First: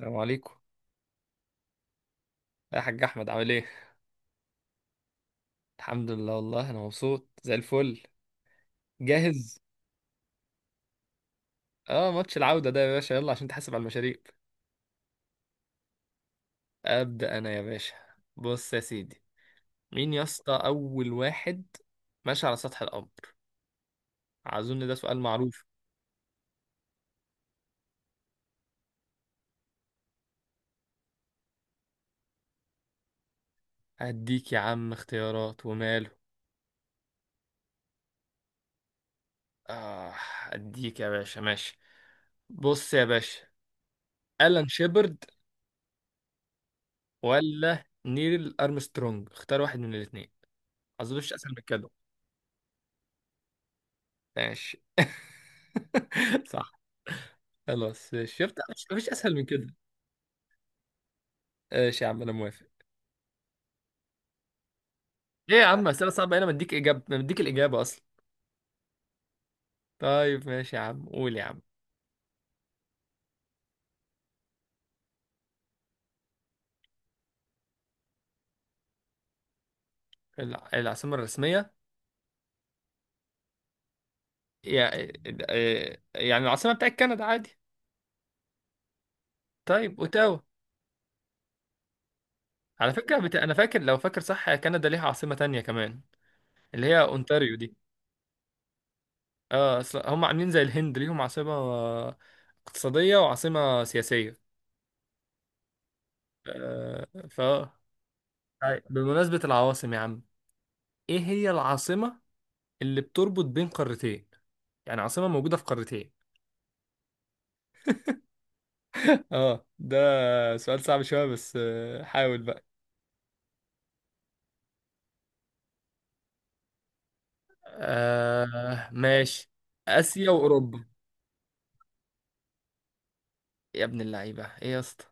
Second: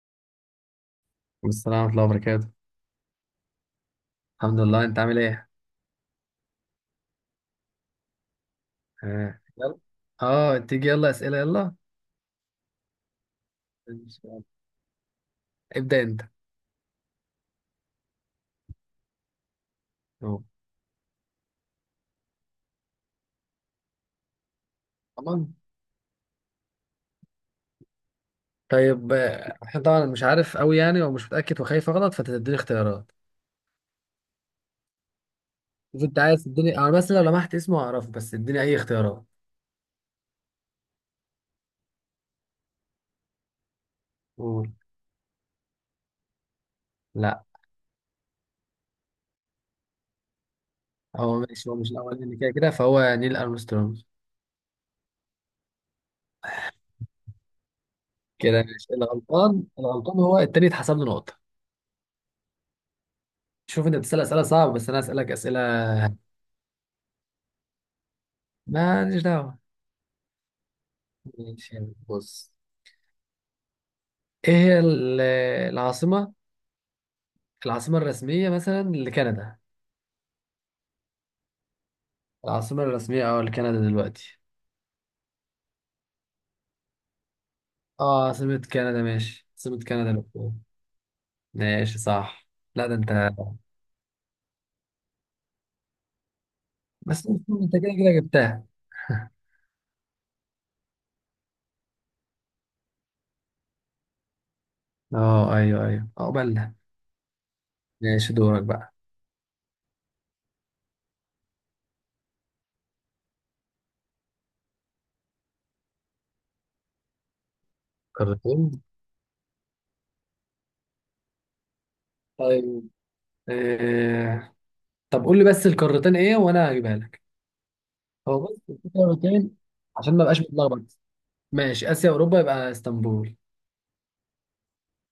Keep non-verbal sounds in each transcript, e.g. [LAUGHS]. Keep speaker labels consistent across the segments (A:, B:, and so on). A: السلام عليكم،
B: والسلام ورحمة الله وبركاته.
A: يا حاج احمد عامل ايه؟
B: الحمد لله، انت عامل ايه؟
A: الحمد لله، والله انا مبسوط زي الفل.
B: اه
A: جاهز.
B: يلا. اه تيجي يلا اسئلة يلا.
A: اه، ماتش العودة ده يا باشا، يلا عشان تحاسب على
B: إن
A: المشاريب.
B: شاء الله. ابدأ انت.
A: ابدا انا يا باشا. بص يا سيدي، مين يا
B: أهو.
A: اسطى اول واحد ماشي على سطح القمر؟ اظن ده سؤال
B: طبعا.
A: معروف.
B: طيب احنا طبعا مش عارف قوي يعني ومش متأكد وخايف اغلط فتديني اختيارات.
A: هديك يا عم اختيارات
B: شوف
A: وماله.
B: انت عايز تديني انا، بس لو لمحت اسمه هعرفه، بس اديني اي اختيارات.
A: اه، هديك يا باشا، ماشي. بص يا باشا، ألان
B: قول.
A: شيبرد
B: لا
A: ولا نيل أرمسترونج؟ اختار واحد من الاثنين، اظن مفيش
B: هو
A: اسهل من
B: ماشي، هو
A: كده.
B: مش الاولاني كده كده فهو نيل ارمسترونج.
A: ماشي. [LAUGHS] صح، خلاص شفت
B: كده
A: مفيش
B: ماشي،
A: مفيش اسهل من
B: الغلطان
A: كده.
B: الغلطان هو التاني اتحسب له نقطة.
A: ماشي يا عم، انا موافق.
B: شوف انت بتسأل اسئلة صعبة بس انا اسألك
A: ايه
B: اسئلة.
A: يا عم اسئله صعبه، انا مديك اجابه، مديك الاجابه اصلا.
B: ماليش دعوة.
A: طيب ماشي يا عم، قول يا عم.
B: ماشي. بص، ايه هي العاصمة، العاصمة الرسمية مثلا لكندا؟
A: العاصمه الرسميه.
B: العاصمة الرسمية اه لكندا دلوقتي.
A: يعني العاصمه بتاعت كندا، عادي.
B: اه عاصمة كندا، ماشي عاصمة
A: طيب،
B: كندا
A: اوتاوا.
B: لوكو. ماشي صح. لا
A: على
B: ده انت.
A: فكره انا فاكر، لو فاكر صح، كندا ليها عاصمه تانية كمان، اللي هي
B: بس
A: اونتاريو
B: انت
A: دي.
B: كده كده جبتها.
A: اه اصل هم عاملين زي الهند، ليهم عاصمه اقتصاديه، وعاصمه سياسيه
B: [LAUGHS] اه ايوه ايوه، عقبالنا.
A: آه، فا
B: ماشي دورك
A: طيب،
B: بقى.
A: بمناسبه العواصم يا عم، ايه هي العاصمة اللي بتربط بين قارتين؟ يعني عاصمة موجودة في قارتين.
B: قارتين؟
A: اه ده سؤال صعب شوية بس حاول بقى.
B: طيب آه. طب قول لي بس القارتين ايه وانا هجيبها لك. هو بس في
A: آه، ماشي.
B: قارتين؟ عشان ما
A: آسيا
B: بقاش
A: وأوروبا.
B: متلخبط. ماشي، اسيا اوروبا، يبقى اسطنبول.
A: يا ابن اللعيبة، ايه يا اسطى؟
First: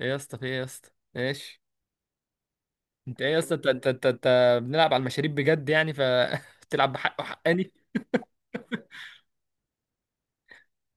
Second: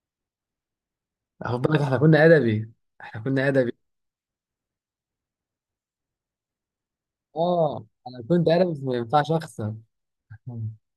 A: ايه يا اسطى؟ في ايه يا اسطى؟ ماشي.
B: خد بالك احنا كنا ادبي، احنا
A: انت ايه يا
B: كنا
A: اسطى؟ انت
B: ادبي.
A: انت انت انت بنلعب على المشاريب بجد يعني [LAUGHS] بتلعب بحق وحقاني.
B: اه انا كنت عارف ما ينفعش اخسر.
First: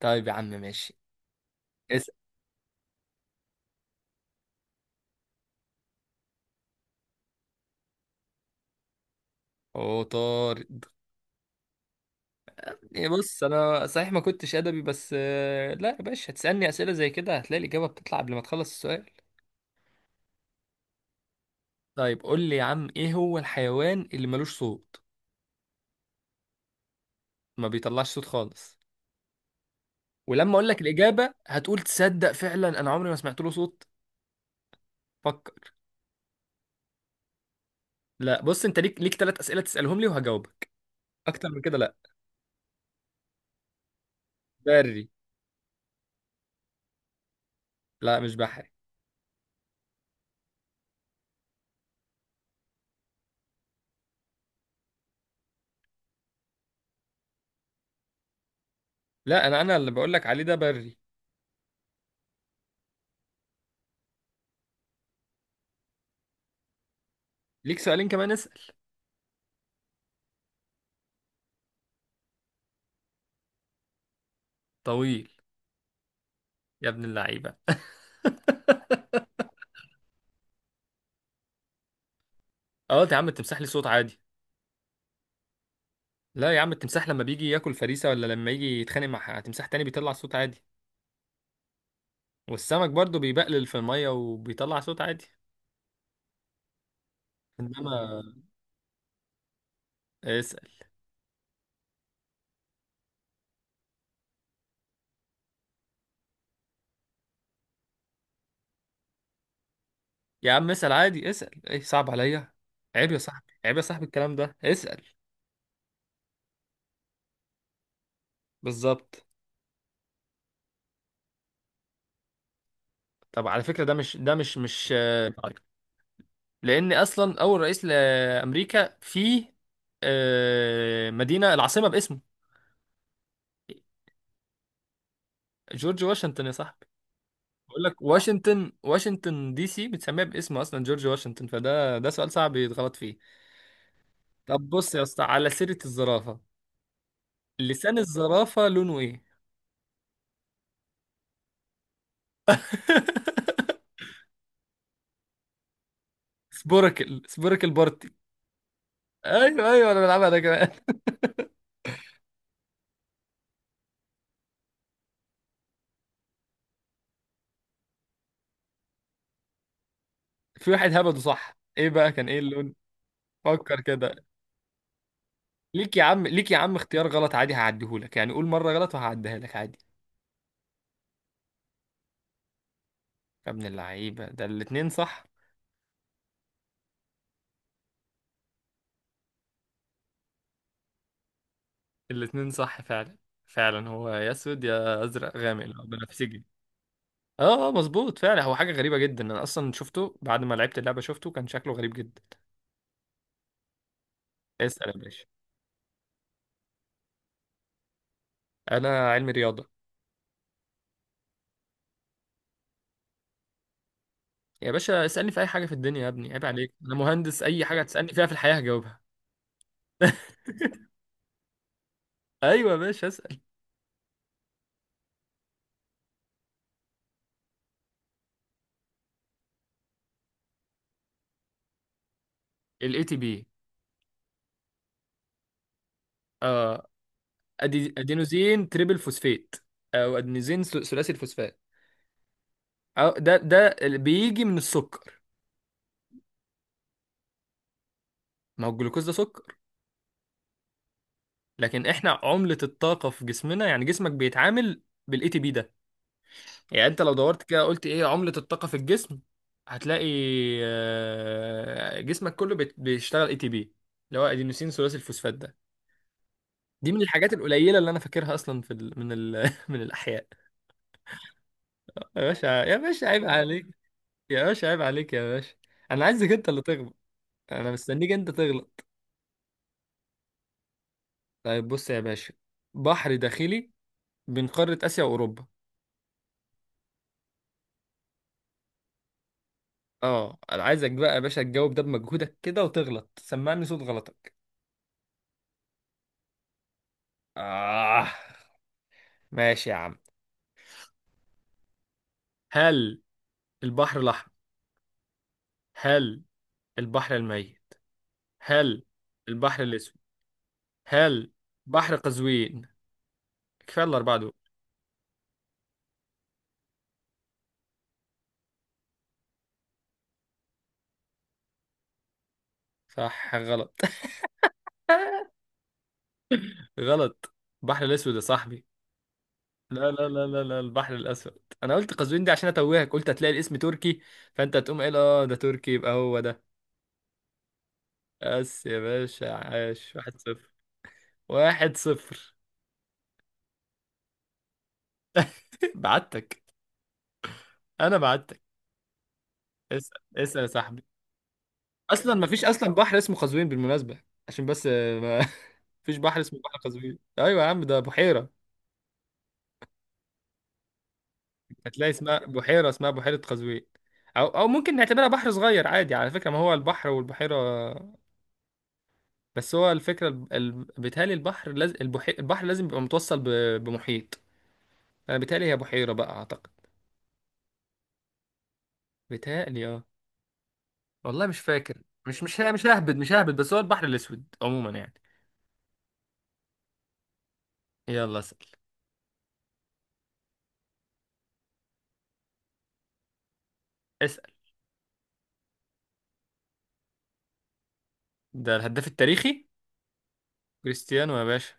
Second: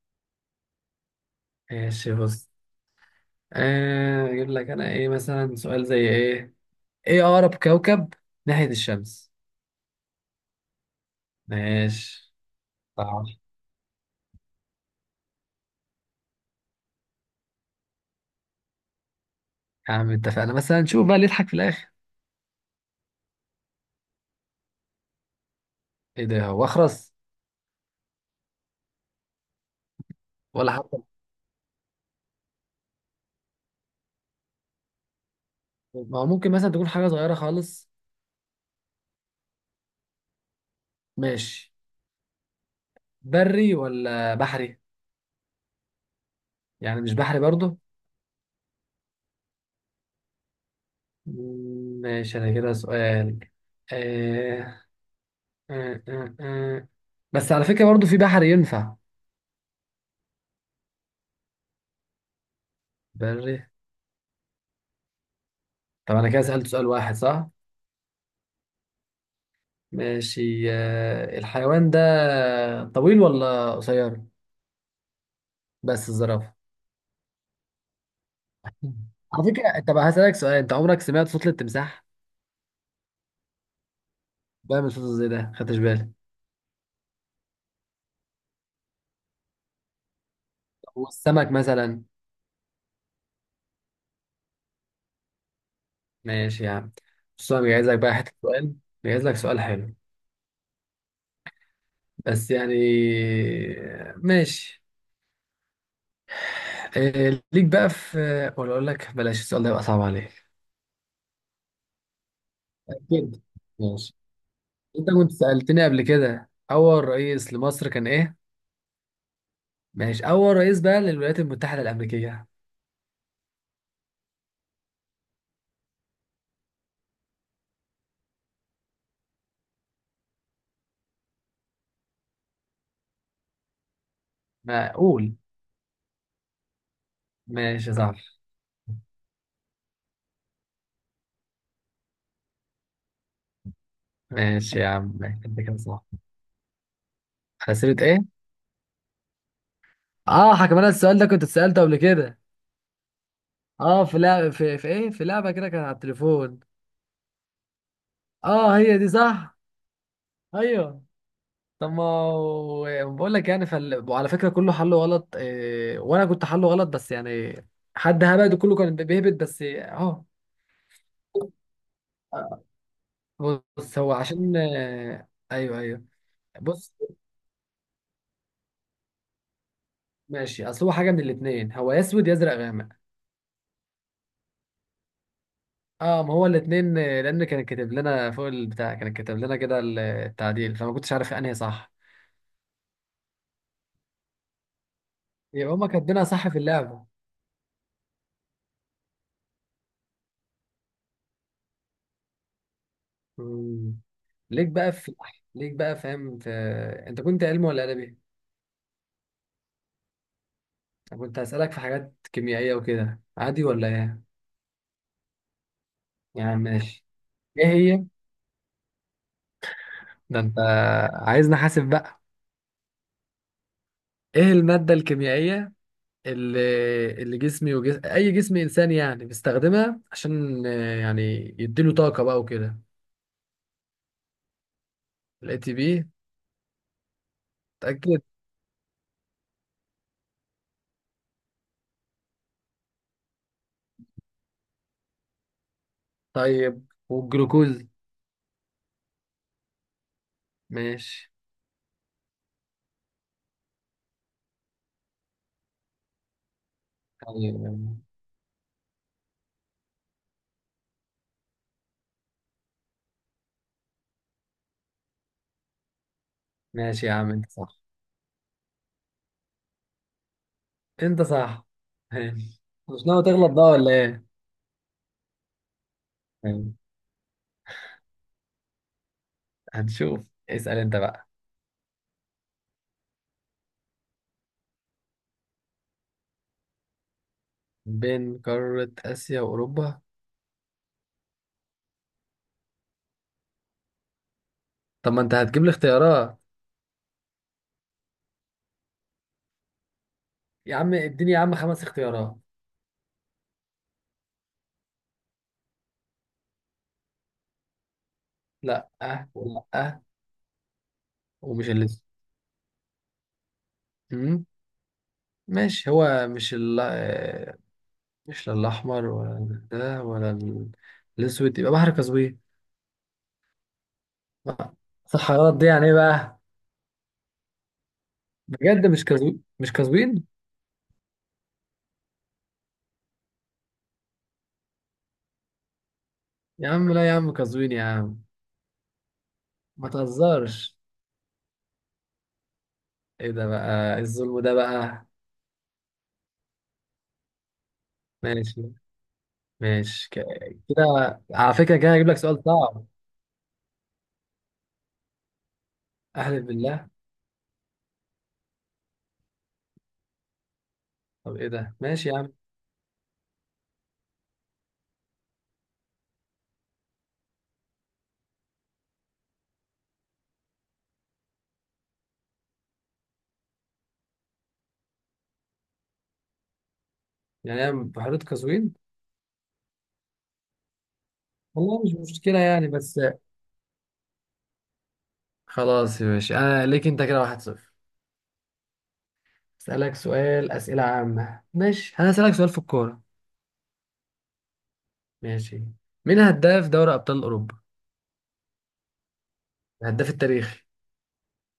A: طيب يا عم، ماشي.
B: ماشي.
A: اسأل.
B: بص، اجيب لك انا ايه مثلا؟ سؤال زي ايه؟ ايه اقرب كوكب ناحية الشمس؟
A: اوه، طارد.
B: ماشي
A: إيه،
B: صح.
A: بص، انا صحيح ما كنتش ادبي، بس لا يا باشا، هتسألني اسئلة زي كده هتلاقي الإجابة بتطلع قبل ما تخلص السؤال.
B: يا عم اتفقنا، مثلا نشوف بقى اللي يضحك في الاخر.
A: طيب قول لي يا عم، ايه هو الحيوان اللي ملوش صوت؟
B: ايه ده؟ هو اخرس؟
A: ما بيطلعش صوت خالص، ولما اقول
B: ولا
A: لك
B: حتى.
A: الاجابه هتقول تصدق فعلا انا عمري ما سمعت له صوت. فكر.
B: ما هو ممكن مثلا تكون حاجة صغيرة خالص.
A: لا، بص انت ليك ثلاث اسئله تسالهم لي وهجاوبك، اكتر من
B: ماشي.
A: كده لا.
B: بري ولا بحري؟
A: بري.
B: يعني مش بحري برضه؟
A: لا مش بحري.
B: ماشي انا كده سؤال. آه آه آه آه. بس على فكرة برضه في بحر ينفع.
A: لا انا اللي بقول لك عليه ده بري.
B: بري. طب انا كده سألت سؤال واحد صح؟
A: ليك سؤالين كمان، اسال.
B: ماشي. الحيوان ده طويل ولا قصير؟
A: طويل.
B: بس الزرافة.
A: يا ابن اللعيبه، [LAUGHS]
B: على فكرة، طب هسألك سؤال، انت عمرك سمعت صوت التمساح؟
A: اه يا عم التمساح ليه صوت عادي.
B: بعمل صوت زي ده، خدتش بالك؟
A: لا يا عم، التمساح لما بيجي ياكل فريسه، ولا لما يجي يتخانق مع تمساح تاني، بيطلع صوت عادي.
B: والسمك مثلا؟
A: والسمك برضه بيبقلل في الميه وبيطلع صوت عادي.
B: ماشي يا عم. بص انا جايز لك بقى حتة
A: انما.
B: سؤال، جايز لك سؤال حلو.
A: اسال
B: بس يعني. ماشي. ليك بقى في. ولا اقول لك بلاش السؤال ده، يبقى صعب
A: يا
B: عليك.
A: عم، اسال عادي، اسال. ايه صعب عليا؟ عيب يا
B: أكيد.
A: صاحبي، عيب يا صاحبي،
B: ماشي.
A: الكلام ده اسال.
B: انت كنت سألتني قبل كده، اول رئيس لمصر كان ايه.
A: بالظبط.
B: ماشي. أول رئيس بقى للولايات المتحدة الأمريكية؟
A: طب على فكره ده مش ده مش مش آه، لان اصلا اول رئيس لامريكا في مدينه العاصمه باسمه
B: معقول.
A: جورج واشنطن يا صاحبي. بقول
B: ماشي يا
A: لك
B: صاحبي.
A: واشنطن، واشنطن دي سي، بتسميها باسمه اصلا جورج واشنطن، فده سؤال صعب يتغلط فيه. طب
B: ماشي يا
A: بص يا
B: عم،
A: اسطى،
B: ماشي.
A: على
B: أنت كده
A: سيره
B: صح.
A: الزرافه،
B: على
A: لسان
B: سيرة إيه؟
A: الزرافه لونه ايه؟
B: آه حكم، أنا السؤال ده كنت اتسألته قبل كده.
A: [LAUGHS]
B: آه، في لعبة، في إيه؟ في لعبة كده كانت على التليفون.
A: سبوركل بارتي.
B: آه هي دي صح؟
A: ايوه، ايوه، انا بلعبها ده كمان.
B: أيوه. طب ما هو- بقول لك يعني وعلى فكرة كله حله غلط. إيه... وأنا كنت حله غلط، بس يعني حد هبد وكله كان بيهبد، بس أهو.
A: [LAUGHS] في واحد هبده صح. ايه بقى كان ايه اللون؟ فكر
B: بص هو
A: كده.
B: عشان أيوه
A: ليك يا
B: أيوه.
A: عم، ليك يا عم
B: بص
A: اختيار غلط عادي هعديهولك، يعني قول مره غلط وهعديها لك عادي.
B: ماشي، اصل هو حاجه من الاثنين، هو يا اسود يا ازرق غامق.
A: يا ابن اللعيبه، ده الاتنين صح.
B: اه ما هو الاثنين، لان كان كاتب لنا فوق البتاع، كان كاتب لنا كده التعديل، فما كنتش عارف انهي صح.
A: الاتنين صح فعلا، فعلا هو يا اسود يا ازرق غامق، اللي
B: يبقى
A: هو
B: هما كاتبينها
A: بنفسجي.
B: صح في اللعبه.
A: اه، مظبوط فعلا. هو حاجه غريبه جدا، انا اصلا شفته بعد ما لعبت اللعبه شفته كان شكله غريب جدا.
B: مم. ليك
A: اسال
B: بقى
A: يا
B: في.
A: باشا.
B: ليك بقى فاهم في... انت كنت علمي ولا ادبي؟
A: انا علمي رياضه.
B: انا كنت هسالك في حاجات كيميائيه وكده، عادي ولا ايه؟
A: يا باشا اسالني في اي حاجه في الدنيا، يا ابني عيب
B: يعني
A: عليك، انا
B: ماشي.
A: مهندس اي
B: ايه
A: حاجه
B: هي.
A: تسالني فيها في الحياه هجاوبها.
B: ده
A: [LAUGHS]
B: انت، عايزني احاسب بقى.
A: ايوه يا باشا، اسال.
B: ايه الماده الكيميائيه اللي، اي جسم انساني يعني بيستخدمها عشان يعني يديله طاقه بقى وكده؟
A: الاي تي بي.
B: الاي تي بي.
A: اه.
B: اتاكد.
A: ادينوزين تريبل فوسفات، او ادينوزين ثلاثي الفوسفات. أو ده اللي بيجي من السكر.
B: طيب والجلوكوز؟
A: ما هو الجلوكوز ده سكر.
B: ماشي.
A: لكن احنا عملة الطاقة في جسمنا، يعني جسمك بيتعامل بالاي تي بي ده. يعني انت لو دورت
B: طيب
A: كده قلت ايه عملة الطاقة في الجسم، هتلاقي جسمك كله بيشتغل اي تي بي، اللي هو ادينوسين ثلاثي الفوسفات ده. دي من
B: ماشي يا عم
A: الحاجات
B: انت
A: القليلة
B: صح.
A: اللي انا فاكرها اصلا في ال... من ال... [LAUGHS] من الاحياء.
B: انت صح.
A: يا باشا،
B: ماشي.
A: يا باشا
B: مش ناوي
A: عيب
B: تغلط بقى
A: عليك.
B: ولا ايه؟
A: يا باشا، عيب عليك يا باشا. انا عايزك انت اللي
B: ماشي.
A: تغلط. انا مستنيك انت تغلط.
B: هنشوف. اسال انت بقى.
A: طيب بص يا باشا، بحر داخلي بين قارة اسيا واوروبا.
B: بين قاره اسيا واوروبا.
A: اه، انا عايزك بقى يا باشا تجاوب ده بمجهودك كده وتغلط، سمعني صوت غلطك.
B: طب ما انت هتجيب لي اختيارات.
A: اه، ماشي يا عم.
B: يا عم اديني يا عم خمس اختيارات.
A: هل البحر الاحمر؟ هل البحر الميت؟ هل
B: لا أه،
A: البحر
B: ولا
A: الاسود؟
B: أه.
A: هل
B: ومش اللي.
A: بحر قزوين؟ كفايه الاربعه دول.
B: أمم. ماشي، هو مش ال، مش لا الأحمر ولا ده ولا الأسود، يبقى بحر قزوين.
A: صح غلط.
B: لا،
A: [LAUGHS]
B: الصحراء دي يعني إيه بقى.
A: غلط، البحر الاسود يا صاحبي.
B: بجد مش كازوين؟ مش
A: لا، لا،
B: كازوين
A: لا، لا، لا، البحر الأسود. أنا قلت قزوين دي عشان أتوهك، قلت هتلاقي الاسم تركي فأنت هتقوم قايل أه ده تركي يبقى هو ده.
B: يا عم؟ لا يا عم كازوين يا عم.
A: بس يا باشا،
B: ما
A: عاش، واحد صفر.
B: تهزرش.
A: واحد صفر.
B: ايه ده بقى، إيه الظلم ده بقى.
A: [LAUGHS] بعتك. أنا بعتك.
B: ماشي.
A: اسأل،
B: ماشي ك-
A: اسأل يا صاحبي.
B: كده على فكرة كده هجيب
A: أصلا
B: لك سؤال
A: مفيش، أصلا
B: صعب.
A: بحر اسمه قزوين بالمناسبة، عشان بس ما [LAUGHS] مفيش بحر اسمه
B: أحلف
A: بحر
B: بالله.
A: قزوين. أيوة يا عم، ده بحيرة.
B: طب ايه ده،
A: هتلاقي
B: ماشي يا عم.
A: اسمها بحيرة قزوين. أو ممكن نعتبرها بحر صغير عادي، على فكرة ما هو البحر والبحيرة. بس هو الفكرة بيتهيألي البحر لازم البحر لازم يبقى متوصل بمحيط. انا بيتهيألي هي بحيرة بقى، اعتقد.
B: يعني أنا بحيرة كازوين.
A: بيتهيألي اه، والله مش فاكر.
B: والله مش
A: مش
B: مشكلة
A: مش مش
B: يعني،
A: ههبد،
B: بس.
A: مش ههبد، بس هو البحر الاسود عموما يعني.
B: خلاص يا باشا، أنا ليك أنت كده واحد صفر.
A: يلا اسأل.
B: أسألك سؤال، أسئلة عامة، ماشي أنا أسألك سؤال في الكورة.
A: اسأل.
B: ماشي. مين هداف دوري ابطال اوروبا؟
A: ده الهداف التاريخي.
B: الهداف التاريخي.
A: كريستيانو يا باشا.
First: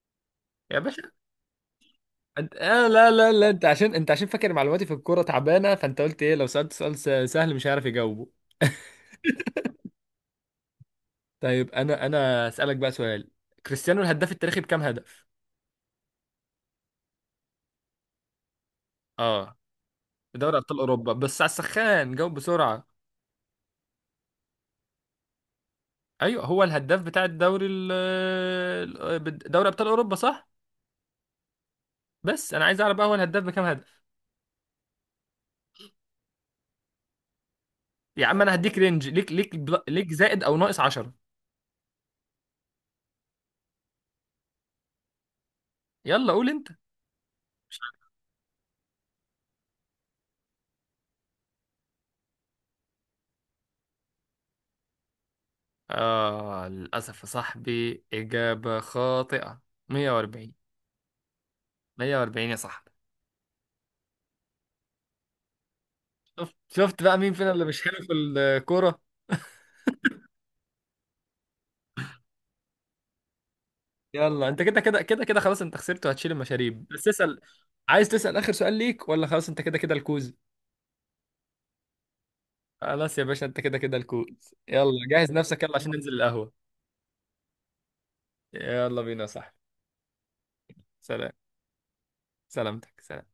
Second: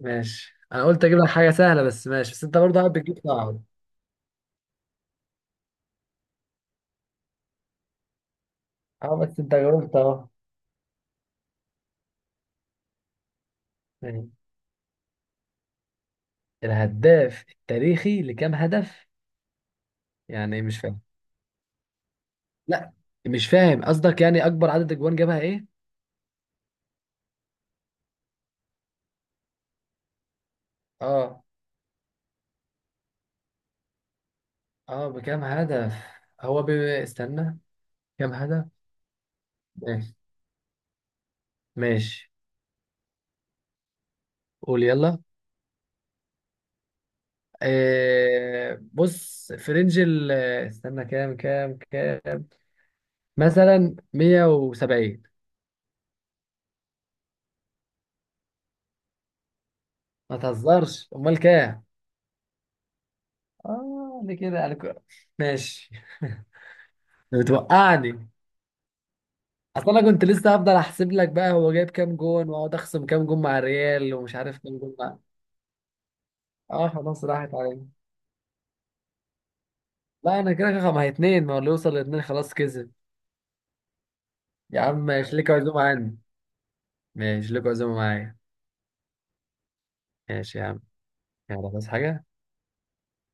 B: ماشي،
A: يا
B: انا
A: باشا،
B: قلت اجيب لك حاجه سهله، بس ماشي، بس انت برضه
A: آه،
B: قاعد
A: لا،
B: بتجيب
A: لا، لا،
B: صعب.
A: انت عشان فاكر معلوماتي في الكورة تعبانة، فانت قلت ايه لو سألت سؤال سهل مش هيعرف يجاوبه.
B: اه بس انت جاوبت اهو.
A: طيب، انا اسألك بقى سؤال. كريستيانو،
B: يعني
A: الهداف التاريخي، بكام هدف؟
B: الهداف التاريخي لكام هدف؟
A: اه. في دوري
B: يعني إيه؟
A: ابطال
B: مش فاهم.
A: اوروبا، بس على السخان جاوب بسرعه.
B: لا مش فاهم قصدك، يعني اكبر عدد اجوان جابها ايه؟
A: ايوه، هو الهداف بتاع الدوري دوري ابطال اوروبا، صح.
B: اه.
A: بس انا عايز اعرف بقى هو الهداف بكام هدف.
B: اه بكام هدف. استنى.
A: يا
B: كام
A: عم انا
B: هدف؟
A: هديك رينج ليك
B: ماشي.
A: زائد او ناقص 10.
B: ماشي. قول يلا.
A: يلا قول انت.
B: آه بص، في رينج ال، استنى. كام مثلا، 170؟
A: اه، للاسف يا صاحبي، اجابه خاطئه.
B: ما
A: 140.
B: تهزرش، امال كام؟
A: 140 يا صاحبي.
B: اه دي كده انا ك-، ماشي.
A: شفت، شفت بقى مين
B: [LAUGHS]
A: فينا اللي مش حلو في
B: بتوقعني.
A: الكوره؟
B: اصل انا كنت لسه هفضل احسب لك بقى، هو جايب كام جون واقعد اخصم كام جون مع الريال، ومش
A: يلا
B: عارف
A: انت
B: كام
A: كده
B: جون
A: كده
B: مع.
A: كده كده خلاص، انت خسرت وهتشيل المشاريب.
B: اه
A: بس
B: خلاص
A: اسال.
B: راحت عليا.
A: عايز تسال اخر سؤال ليك ولا خلاص انت كده كده الكوز؟
B: لا انا كده كده، ما هي اتنين، ما هو اللي يوصل لاتنين خلاص كسب.
A: خلاص يا باشا، انت كده كده الكود.
B: يا
A: يلا
B: عم
A: جهز
B: ماشي، ليك
A: نفسك، يلا
B: عزومه
A: عشان ننزل
B: عني.
A: القهوة.
B: ماشي ليك عزومه معايا.
A: يلا بينا يا صاحبي.
B: ماشي يا عم.
A: سلام.
B: يلا بس حاجه.
A: سلامتك. سلام.